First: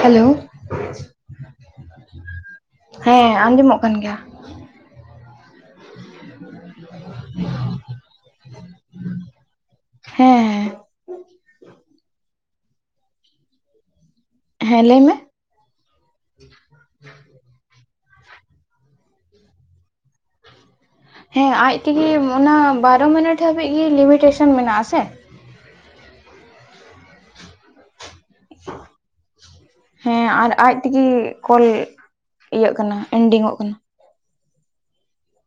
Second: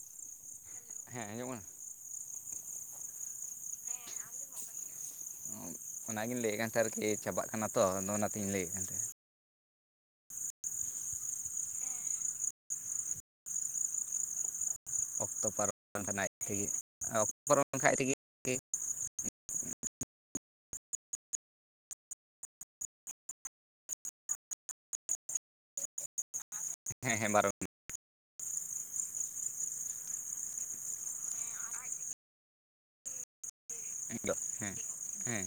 Hello ᱦᱮᱸ ᱟᱸᱡᱚᱢᱚᱜ ᱦᱮᱸ ᱟᱸᱡᱚ ᱢᱚᱜ ᱠᱟᱱ ᱜᱮᱭᱟ ᱚᱱᱟ ᱜᱮᱧ ᱞᱟᱹᱭ ᱮᱫ ᱠᱟᱱ ᱛᱟᱦᱮ ᱟᱨᱠᱤ ᱪᱟᱵᱟᱜ ᱠᱟᱱᱟ ᱛᱚ ᱟᱫᱚ ᱚᱱᱟ ᱛᱮᱧ ᱞᱟᱹᱭ ᱮᱫ ᱠᱟᱱᱟ ᱦᱮᱸ ᱦᱮᱸ ᱦᱮᱸ ᱞᱟᱹᱭ ᱢᱮ ᱚᱠᱛᱚ ᱯᱟᱨᱚᱢ [inaudible] ᱦᱮᱸ ᱟᱡ ᱛᱮᱜᱮ ᱚᱱᱟ ᱵᱟᱨᱚ ᱢᱤᱱᱤᱴ ᱦᱟᱹᱵᱤᱡ ᱜᱮ ᱞᱤᱢᱤ ᱴᱮᱥᱚᱱ ᱢᱮᱱᱟᱜᱟᱥᱮ ᱦᱮᱸ ᱦᱮᱸ ᱵᱟᱨᱚ ᱢᱤᱱᱤᱴ [unintelligible] ᱦᱮᱸ ᱟᱨ ᱟᱡ ᱛᱮᱜᱮ ᱠᱚᱞ ᱤᱭᱟᱹᱜ ᱠᱟᱱᱟ ᱮᱱᱰᱤᱝ ᱚᱜ ᱠᱟᱱᱟ᱾ ᱤᱧ ᱫᱚ ᱦᱮᱸ ᱦᱮᱸ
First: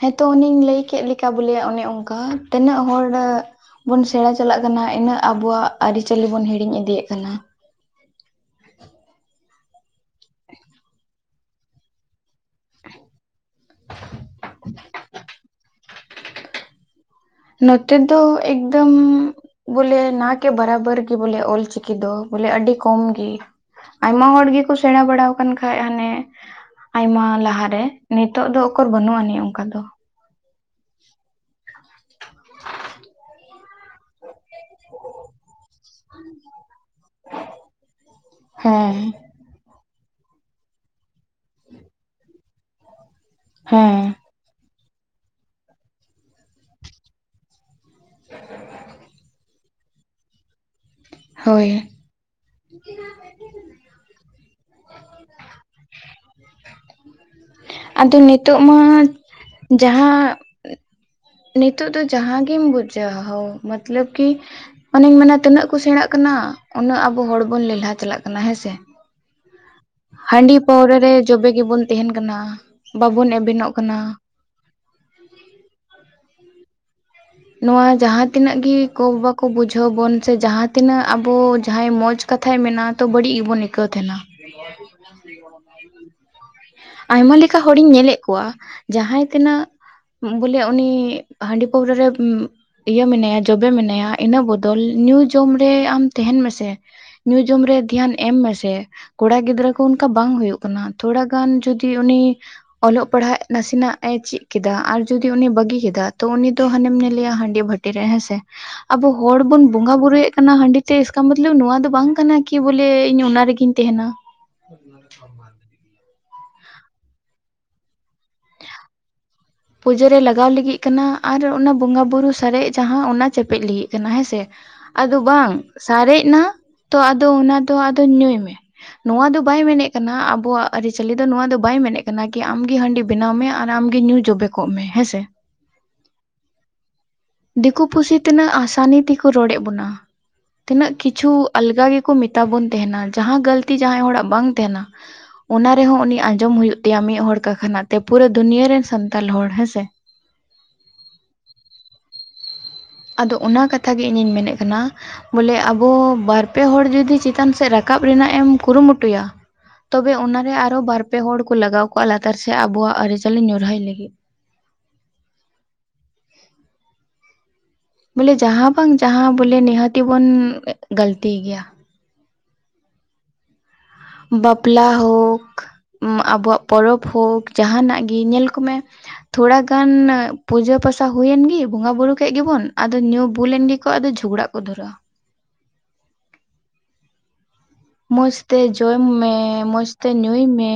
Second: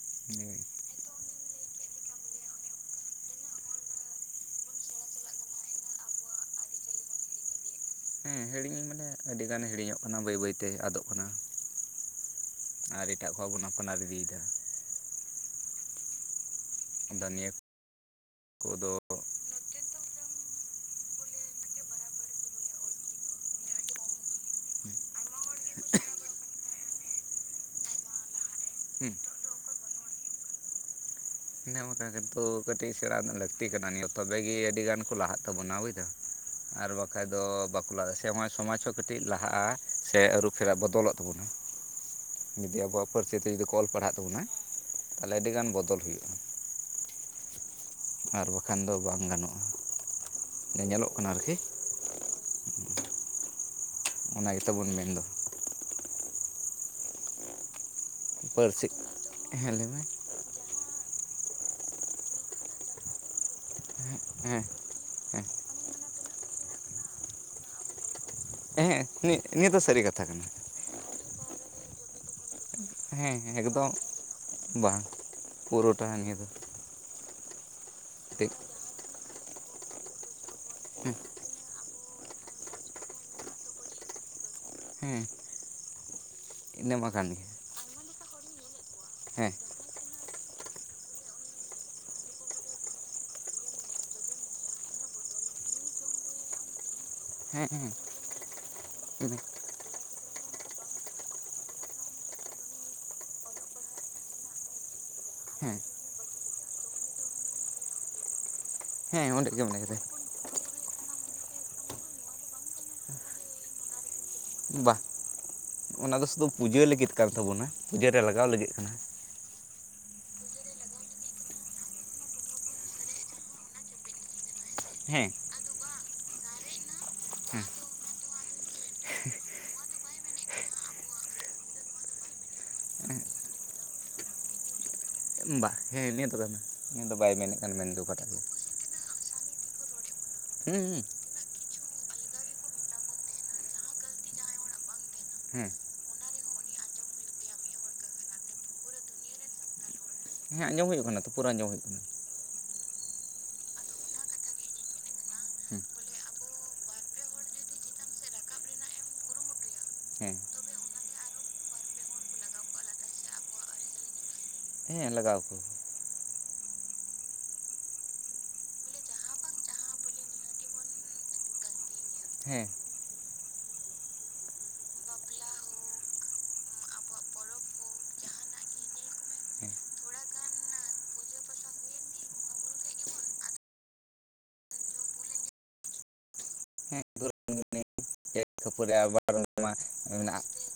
ᱦᱮᱸ ᱛᱚ ᱚᱱᱮᱧ ᱞᱟᱹᱭ ᱠᱮᱫ ᱞᱮᱠᱟ ᱵᱚᱞᱮ ᱚᱱᱮ ᱚᱱᱠᱟ ᱛᱤᱱᱟᱹᱜ ᱦᱚᱲ ᱨᱮ ᱵᱚᱱ ᱥᱮᱬᱟ ᱪᱟᱞᱟᱜ ᱠᱟᱱᱟ ᱤᱱᱟᱹᱜ ᱟᱵᱩᱣᱟᱜ ᱟᱹᱨᱤᱪᱟᱹᱞᱤ ᱵᱚᱱ ᱦᱤᱲᱤᱧ ᱤᱫᱤᱭᱮᱫ ᱠᱟᱱᱟ᱾ ᱦᱮᱸ ᱦᱤᱲᱤᱧ ᱢᱟᱱᱮ ᱟᱹᱰᱤᱜᱟᱱ ᱦᱤᱲᱤᱧᱚᱜ ᱠᱟᱱᱟ ᱵᱟᱹᱭ ᱵᱟᱹᱭᱛᱮ ᱟᱫᱚᱜ ᱠᱟᱱᱟ᱾ ᱟᱨ ᱮᱴᱟᱜ ᱠᱚᱣᱟᱜ ᱵᱚᱱ ᱟᱯᱱᱟᱨ ᱤᱫᱤᱭᱮᱫᱟ ᱾ [unintelligible] ᱟᱫᱚ ᱱᱤᱭᱟᱹ ᱱᱚᱛᱮ ᱫᱚ ᱮᱠᱫᱚᱢ ᱠᱚᱫᱚ ᱵᱚᱞᱮ ᱱᱟ ᱠᱮ ᱵᱟᱨᱵᱚᱨ ᱜᱮ ᱵᱚᱞᱮ ᱚᱞ ᱪᱤᱠᱤ ᱫᱚ ᱵᱚᱞᱮ ᱟᱹᱰᱤ ᱠᱚᱢ ᱜᱮ᱾ ᱟᱭᱢᱟ ᱦᱚᱲ ᱜᱮᱠᱚ ᱥᱮᱬᱟ ᱵᱟᱲᱟ ᱠᱟᱱ ᱠᱷᱟᱱ ᱦᱟᱱᱮ᱾ ᱟᱭᱢᱟ ᱞᱟᱦᱟᱨᱮ ᱱᱤᱛᱚᱜ ᱫᱚ ᱚᱠᱚᱨ ᱦᱩᱸ ᱵᱟᱹᱱᱩᱜ ᱟᱹᱱᱤᱡ ᱚᱱᱠᱟ ᱫᱚ᱾ ᱤᱱᱟᱹ ᱵᱟᱠᱟ ᱜᱮᱛᱚ ᱠᱟᱹᱴᱤᱡ ᱥᱮᱬᱟ ᱨᱮᱱᱟᱜ ᱞᱟᱹᱠᱛᱤ ᱠᱟᱱᱟ ᱛᱚᱵᱮᱜ ᱜᱮ ᱟᱹᱰᱤ ᱜᱟᱱ ᱠᱚ ᱞᱟᱦᱟᱜ ᱛᱟᱵᱚᱱᱟ ᱵᱩᱡᱫᱟᱢ ᱾ ᱟᱨ ᱵᱟᱠᱷᱟᱡ ᱫᱚ ᱵᱟᱠᱚ ᱞᱟᱦᱟᱜ ᱥᱮᱜ ᱥᱚᱢᱟᱡᱽ ᱦᱚ ᱦᱮᱸ ᱠᱟᱹᱴᱤᱡ ᱞᱟ ᱦᱟᱜᱟ ᱥᱮᱜ ᱟᱹᱨᱩᱯᱷᱮᱨᱟ ᱵᱚᱫᱚᱞᱚᱜ ᱛᱟᱵᱚᱱᱟ ᱡᱩᱫᱤ ᱟᱵᱚᱣᱟᱜ ᱯᱟᱹᱨ ᱥᱮᱛᱮᱧ ᱫᱚᱠᱚ ᱚᱞ ᱦᱮᱸ ᱯᱟᱲᱦᱟᱜ ᱛᱟᱵᱚᱱᱟ ᱛᱟᱦᱚᱞᱮ ᱟᱹᱰᱤ ᱜᱟᱱ ᱵᱚᱫᱚᱞ ᱦᱩᱭᱩᱜ ᱠᱟᱱᱟ᱾ ᱟᱨ ᱵᱟᱠᱷᱟᱱ ᱫᱚ ᱵᱟᱝ ᱜᱟᱱᱚᱜ-ᱟ ᱡᱟ ᱧᱮᱞᱚᱜ ᱠᱟᱱᱟ ᱟᱨᱠᱤ ᱦᱳᱭ ᱚᱱᱟ ᱜᱮᱛᱟᱵᱚᱱ ᱢᱮᱱᱫᱚ ᱾ ᱟᱫᱚ ᱱᱤᱛᱳᱜ ᱢᱟ ᱯᱟᱹᱨᱥᱤ ᱦᱮᱸ ᱞᱟᱹᱭ ᱢᱮ ᱡᱟᱸᱦᱟᱸ ᱱᱤᱛᱚᱜ ᱫᱚ ᱡᱟᱸᱦᱟᱸ ᱜᱤᱢ ᱵᱩᱡ ᱦᱳᱣ ᱢᱟᱛᱞᱚᱵ ᱠᱤ ᱦᱮᱸ ᱚᱱᱮᱧ ᱢᱮᱱᱟ ᱛᱤᱱᱟᱹᱜ ᱠᱚ ᱥᱮᱬᱟᱜ ᱠᱟᱱᱟ ᱩᱱᱟᱹᱜ ᱟᱵᱚ ᱦᱚᱲ ᱵᱚᱱ ᱞᱮᱞᱦᱟ ᱪᱟᱞᱟᱜ ᱠᱟᱱᱟ ᱦᱮᱸᱥᱮ᱾ ᱮᱦᱮᱜ ᱱᱤ ᱱᱤᱭᱟᱹ ᱫᱚ ᱥᱟᱹᱨᱤ ᱠᱟᱛᱷᱟ ᱠᱟᱱᱟ᱾ ᱦᱟᱺᱰᱤ ᱯᱟᱹᱣᱨᱟᱹ ᱨᱮ ᱡᱚᱵᱮ ᱜᱮᱵᱚᱱ ᱛᱟᱦᱮᱱ ᱠᱟᱱᱟ ᱵᱟᱵᱚᱱ ᱦᱮᱸ ᱮᱵᱮᱱᱚᱜ ᱮᱠᱫᱚᱢ ᱠᱟᱱᱟ ᱾ ᱵᱟᱝ ᱯᱩᱨᱟᱹᱴᱟ ᱱᱤᱭᱟᱹ ᱫᱚ ᱱᱚᱣᱟ ᱡᱟᱸᱦᱟᱸ ᱴᱷᱤᱠ ᱛᱤᱱᱟᱹᱜ ᱜ ᱜᱮ ᱠᱚ ᱵᱟᱠ ᱠᱚ ᱵᱩᱡᱷᱟᱹᱣ ᱵᱚᱱ ᱥᱮ ᱡᱟᱦᱟᱸ ᱛᱤᱱᱟᱹᱜ ᱦᱮᱸ ᱟᱵᱚ ᱡᱟᱸᱦᱟᱸᱭ ᱢᱚᱸᱡᱽ ᱠᱟᱛᱷᱟᱭ ᱢᱮᱱᱟ ᱛᱚ ᱵᱟᱹᱲᱤᱡ ᱜᱮᱵᱚᱱ ᱟᱹᱭᱠᱟᱹᱣ ᱛᱟᱸᱦᱮᱱᱟ᱾ ᱦᱮᱸ ᱤᱱᱟᱹ ᱢᱟ ᱠᱟᱱ ᱟᱭᱢᱟ ᱜᱮ ᱞᱮᱠᱟ ᱦᱚᱲᱤᱧ ᱧᱮᱞᱮᱫ ᱠᱚᱣᱟ ᱡᱟᱦᱟᱭ ᱦᱮᱸ ᱛᱤᱱᱟᱹᱜ ᱵᱚᱞᱮ ᱩᱱᱤ ᱦᱟᱺᱰᱤ ᱯᱟᱹᱣᱨᱟᱹ ᱨᱮ [unintelligible] ᱤᱭᱟᱹ ᱢᱮᱱᱟᱭᱟ ᱡᱚᱵᱮ ᱢᱮᱱᱟᱭᱟ ᱤᱱᱟᱹ ᱵᱚᱫᱚᱞ ᱧᱩ ᱡᱚᱢ ᱨᱮ ᱟᱢ ᱛᱟᱸᱦᱮᱱ ᱢᱮᱥᱮ ᱧᱩ ᱡᱚᱢ ᱦᱮᱸ ᱨᱮ ᱫᱷᱮᱭᱟᱱ ᱮᱢ ᱢᱮᱥᱮ ᱠᱚᱲᱟ ᱦᱮᱸ ᱜᱤᱫᱽᱨᱟᱹ ᱠᱚ ᱚᱱᱠᱟ ᱵᱟᱝ ᱦᱳᱭᱳᱜ ᱠᱟᱱᱟ ᱛᱷᱳᱲᱟ ᱜᱟᱱ ᱡᱚᱫᱤ ᱩᱱᱤ ᱚᱞᱚᱜ ᱯᱟᱲᱦᱟᱜ ᱱᱟᱥᱮᱱᱟᱜ ᱮ ᱪᱮᱫ ᱠᱮᱫᱟ ᱟᱨ ᱡᱩᱫᱤ ᱩᱱᱤ ᱦᱮᱸ ᱵᱟᱹᱜᱤ ᱠᱮᱫᱟ ᱛᱚ ᱩᱱᱤ ᱫᱚ ᱦᱟᱱᱮᱢ ᱧᱮᱞ ᱮᱭᱟ ᱦᱟᱸᱰᱤ ᱵᱷᱟᱹᱴᱤ ᱨᱮ ᱦᱮᱸᱥᱮ ᱟᱵᱚ ᱦᱮᱸ ᱦᱚᱲ ᱚᱸᱰᱮ ᱜᱮ ᱵᱚᱱ ᱢᱮᱱᱟᱭ ᱵᱚᱸᱜᱟ ᱠᱟᱫᱮᱭᱟ ᱵᱩᱨᱩᱭᱮᱫ ᱚᱱᱟ ᱦᱟᱺᱰᱤ ᱛᱮ ᱮᱥᱠᱟ ᱢᱚᱛᱞᱚᱵ ᱱᱚᱣᱟ ᱫᱚ ᱵᱟᱝ ᱠᱟᱱᱟ ᱠᱤ ᱵᱚᱞᱮ ᱤᱧ ᱚᱱᱟ ᱨᱮᱜᱤᱧ ᱛᱟᱸᱦᱮᱱᱟ᱾ ᱵᱟ ᱚᱱᱟ ᱫᱚ ᱥᱩᱫᱩ ᱯᱩᱡᱟᱹ ᱞᱟᱹᱜᱤᱫ ᱠᱟᱱ ᱛᱟᱵᱚᱱᱟ ᱯᱩᱡᱟᱹ ᱨᱮ ᱞᱟᱜᱟᱣ ᱞᱟᱹᱜᱤᱫ ᱠᱟᱱᱟ᱾ ᱯᱩᱡᱟᱹ ᱨᱮ ᱞᱟᱜᱟᱣ ᱞᱤᱜᱤᱜ ᱠᱟᱱᱟ ᱟᱨ ᱚᱱᱟ ᱵᱚᱸᱜᱟ ᱵᱩᱨᱩ ᱥᱟᱨᱮᱡ ᱡᱟᱦᱟᱸ ᱚᱱᱟ ᱪᱮᱯᱮᱜ ᱞᱤᱜᱤᱜ ᱠᱟᱱᱟ ᱦᱮᱸᱥᱮ᱾ ᱟᱫᱚ ᱦᱮᱸ ᱵᱟᱝ ᱥᱟᱨᱮᱡ ᱱᱟ ᱛᱚ ᱟᱫᱚ ᱚᱱᱟ ᱫᱚ ᱟᱫᱚ ᱧᱩᱭ ᱢᱮ᱾ ᱱᱚᱣᱟ ᱫᱚ ᱵᱟᱭ ᱢᱮᱱᱮᱫ ᱠᱟᱱᱟ ᱟᱵᱚᱣᱟᱜ ᱟᱹᱨᱤᱪᱟᱹᱞᱤ ᱫᱚ ᱱᱚᱣᱟ ᱫᱚ ᱵᱟᱭ ᱢᱮᱱᱮᱜ ᱠᱟᱱᱟ ᱠᱤ ᱟᱢᱜᱮ ᱦᱟᱺᱰᱤ ᱵᱮᱱᱟᱣ ᱢᱮ ᱟᱨ ᱟᱢᱜᱮ ᱧᱩ ᱡᱚᱵᱮ ᱠᱚᱜ ᱢᱮ ᱦᱮᱸ ᱥᱮ᱾ ᱵᱟ ᱦᱮᱸ ᱱᱤᱭᱟᱹ ᱫᱚ ᱵᱟᱝ᱾ ᱱᱤᱭᱟᱹ ᱫᱚ ᱵᱟᱭ ᱢᱮᱱ ᱫᱤᱠᱩ ᱯᱩᱥᱤ ᱛᱤᱱᱟᱹᱜ ᱟᱥᱟᱱᱤ ᱛᱮᱠᱚ ᱨᱚᱲᱮᱫ ᱵᱚᱱᱟ ᱛᱤᱱᱟᱹᱜ ᱦᱮᱸ ᱠᱤᱪᱷᱩ᱾ ᱟᱞᱜᱟ ᱜᱮᱠᱚ ᱢᱮᱛᱟ ᱵᱚᱱ ᱛᱟᱦᱮᱱᱟ ᱡᱟᱦᱟᱸ ᱜᱟᱹᱞᱛᱤ ᱡᱟᱦᱟᱸᱭ ᱦᱚᱲᱟᱜ ᱵᱟᱝ ᱛᱟᱸᱦᱮᱱᱟ ᱦᱮᱸ ᱚᱱᱟ ᱨᱮᱦᱚᱸ ᱩᱱᱤ ᱟᱸᱧ ᱡᱚᱢ ᱦᱩᱭᱩᱜ ᱛᱟᱭᱟ ᱢᱤᱫ ᱦᱚᱲ ᱠᱟ ᱠᱷᱟᱱᱟᱜ ᱛᱮ ᱯᱩᱨᱟᱹ ᱫᱩᱱᱤᱭᱟᱹ ᱨᱮᱱ ᱥᱟᱱᱛᱟᱞ ᱦᱚᱲ ᱦᱮᱸ ᱥᱮ᱾ ᱦᱮᱸ ᱟᱸᱡᱚᱢ ᱦᱩᱭᱩᱜ ᱠᱟᱱᱟ ᱛᱚ ᱯᱩᱨᱟᱹ ᱟᱸᱡᱚᱢ ᱦᱩᱭᱩᱜ ᱠᱟᱱᱟ᱾ ᱟᱫᱚ ᱚᱱᱟ ᱠᱟᱛᱷᱟ ᱜᱮ ᱤᱧ ᱢᱮᱱᱮᱫ ᱠᱟᱱᱟ᱾ ᱵᱚᱞᱮ ᱟᱵᱚ ᱵᱟᱨ ᱯᱮ ᱦᱚᱲ ᱡᱩᱫᱤ ᱪᱮᱛᱟᱱ ᱥᱮᱫ ᱨᱟᱠᱟᱵ ᱨᱮᱱᱟᱜ ᱮᱢ ᱠᱩᱨᱩᱢᱩᱴᱩᱭᱟ ᱛᱚᱵᱮ ᱦᱮᱸ ᱚᱱᱟᱨᱮ ᱟᱨᱚ ᱵᱟᱨ ᱯᱮ ᱦᱚᱲ ᱠᱚ ᱞᱟᱜᱟᱣ ᱠᱚᱜ ᱟ ᱞᱟᱛᱟᱨ ᱥᱮᱫ ᱟᱵᱚᱣᱟᱜ ᱟᱹᱨᱤᱪᱟᱹᱞᱤ ᱧᱩᱨᱦᱟᱹᱭ ᱞᱟᱹᱜᱤᱫ᱾ ᱦᱮᱸ ᱞᱟᱜᱟᱣ ᱠᱚ ᱵᱚᱞᱮ ᱡᱟᱦᱟᱸ ᱵᱟᱝ ᱡᱟᱦᱟᱸ ᱵᱚᱞᱮ ᱱᱤᱦᱟᱹᱛᱤ ᱵᱚᱱ ᱜᱟᱹᱞᱛᱤᱭ ᱜᱮᱭᱟ᱾ ᱦᱮᱸ ᱵᱟᱯᱞᱟ ᱦᱳᱠ ᱟᱵᱚᱣᱟᱜ ᱯᱚᱨᱚᱵᱽ ᱦᱳᱠ ᱡᱟᱦᱟᱱᱟᱜ ᱜᱮ ᱧᱮᱞ ᱠᱚᱢᱮ ᱛᱷᱳᱲᱟ ᱦᱮᱸ ᱜᱟᱱ ᱯᱩᱡᱟᱹ ᱯᱟᱥᱟ ᱦᱩᱭᱮᱱ ᱜᱮ ᱵᱚᱸᱜᱟ ᱵᱩᱨᱩ ᱠᱮᱜ ᱜᱮᱵᱚᱱ ᱟᱫᱚ ᱧᱩ ᱵᱩᱞ ᱮᱱ ᱜᱮᱠᱚ ᱟᱫᱚ ᱡᱷᱩᱜᱨᱟᱜᱽ ᱠᱩᱫᱩᱨᱟᱹ ᱦᱮᱸ ᱢᱚᱸᱡᱽ ᱛᱮ ᱠᱷᱟᱹᱯᱟᱹᱨᱤ ᱡᱚᱢ ᱟᱵᱟᱨ ᱢᱮ ᱚᱱᱟ ᱢᱚᱡᱽ ᱛᱮ ᱢᱮᱱᱟᱜᱼᱟ ᱧᱩᱭ ᱢᱮ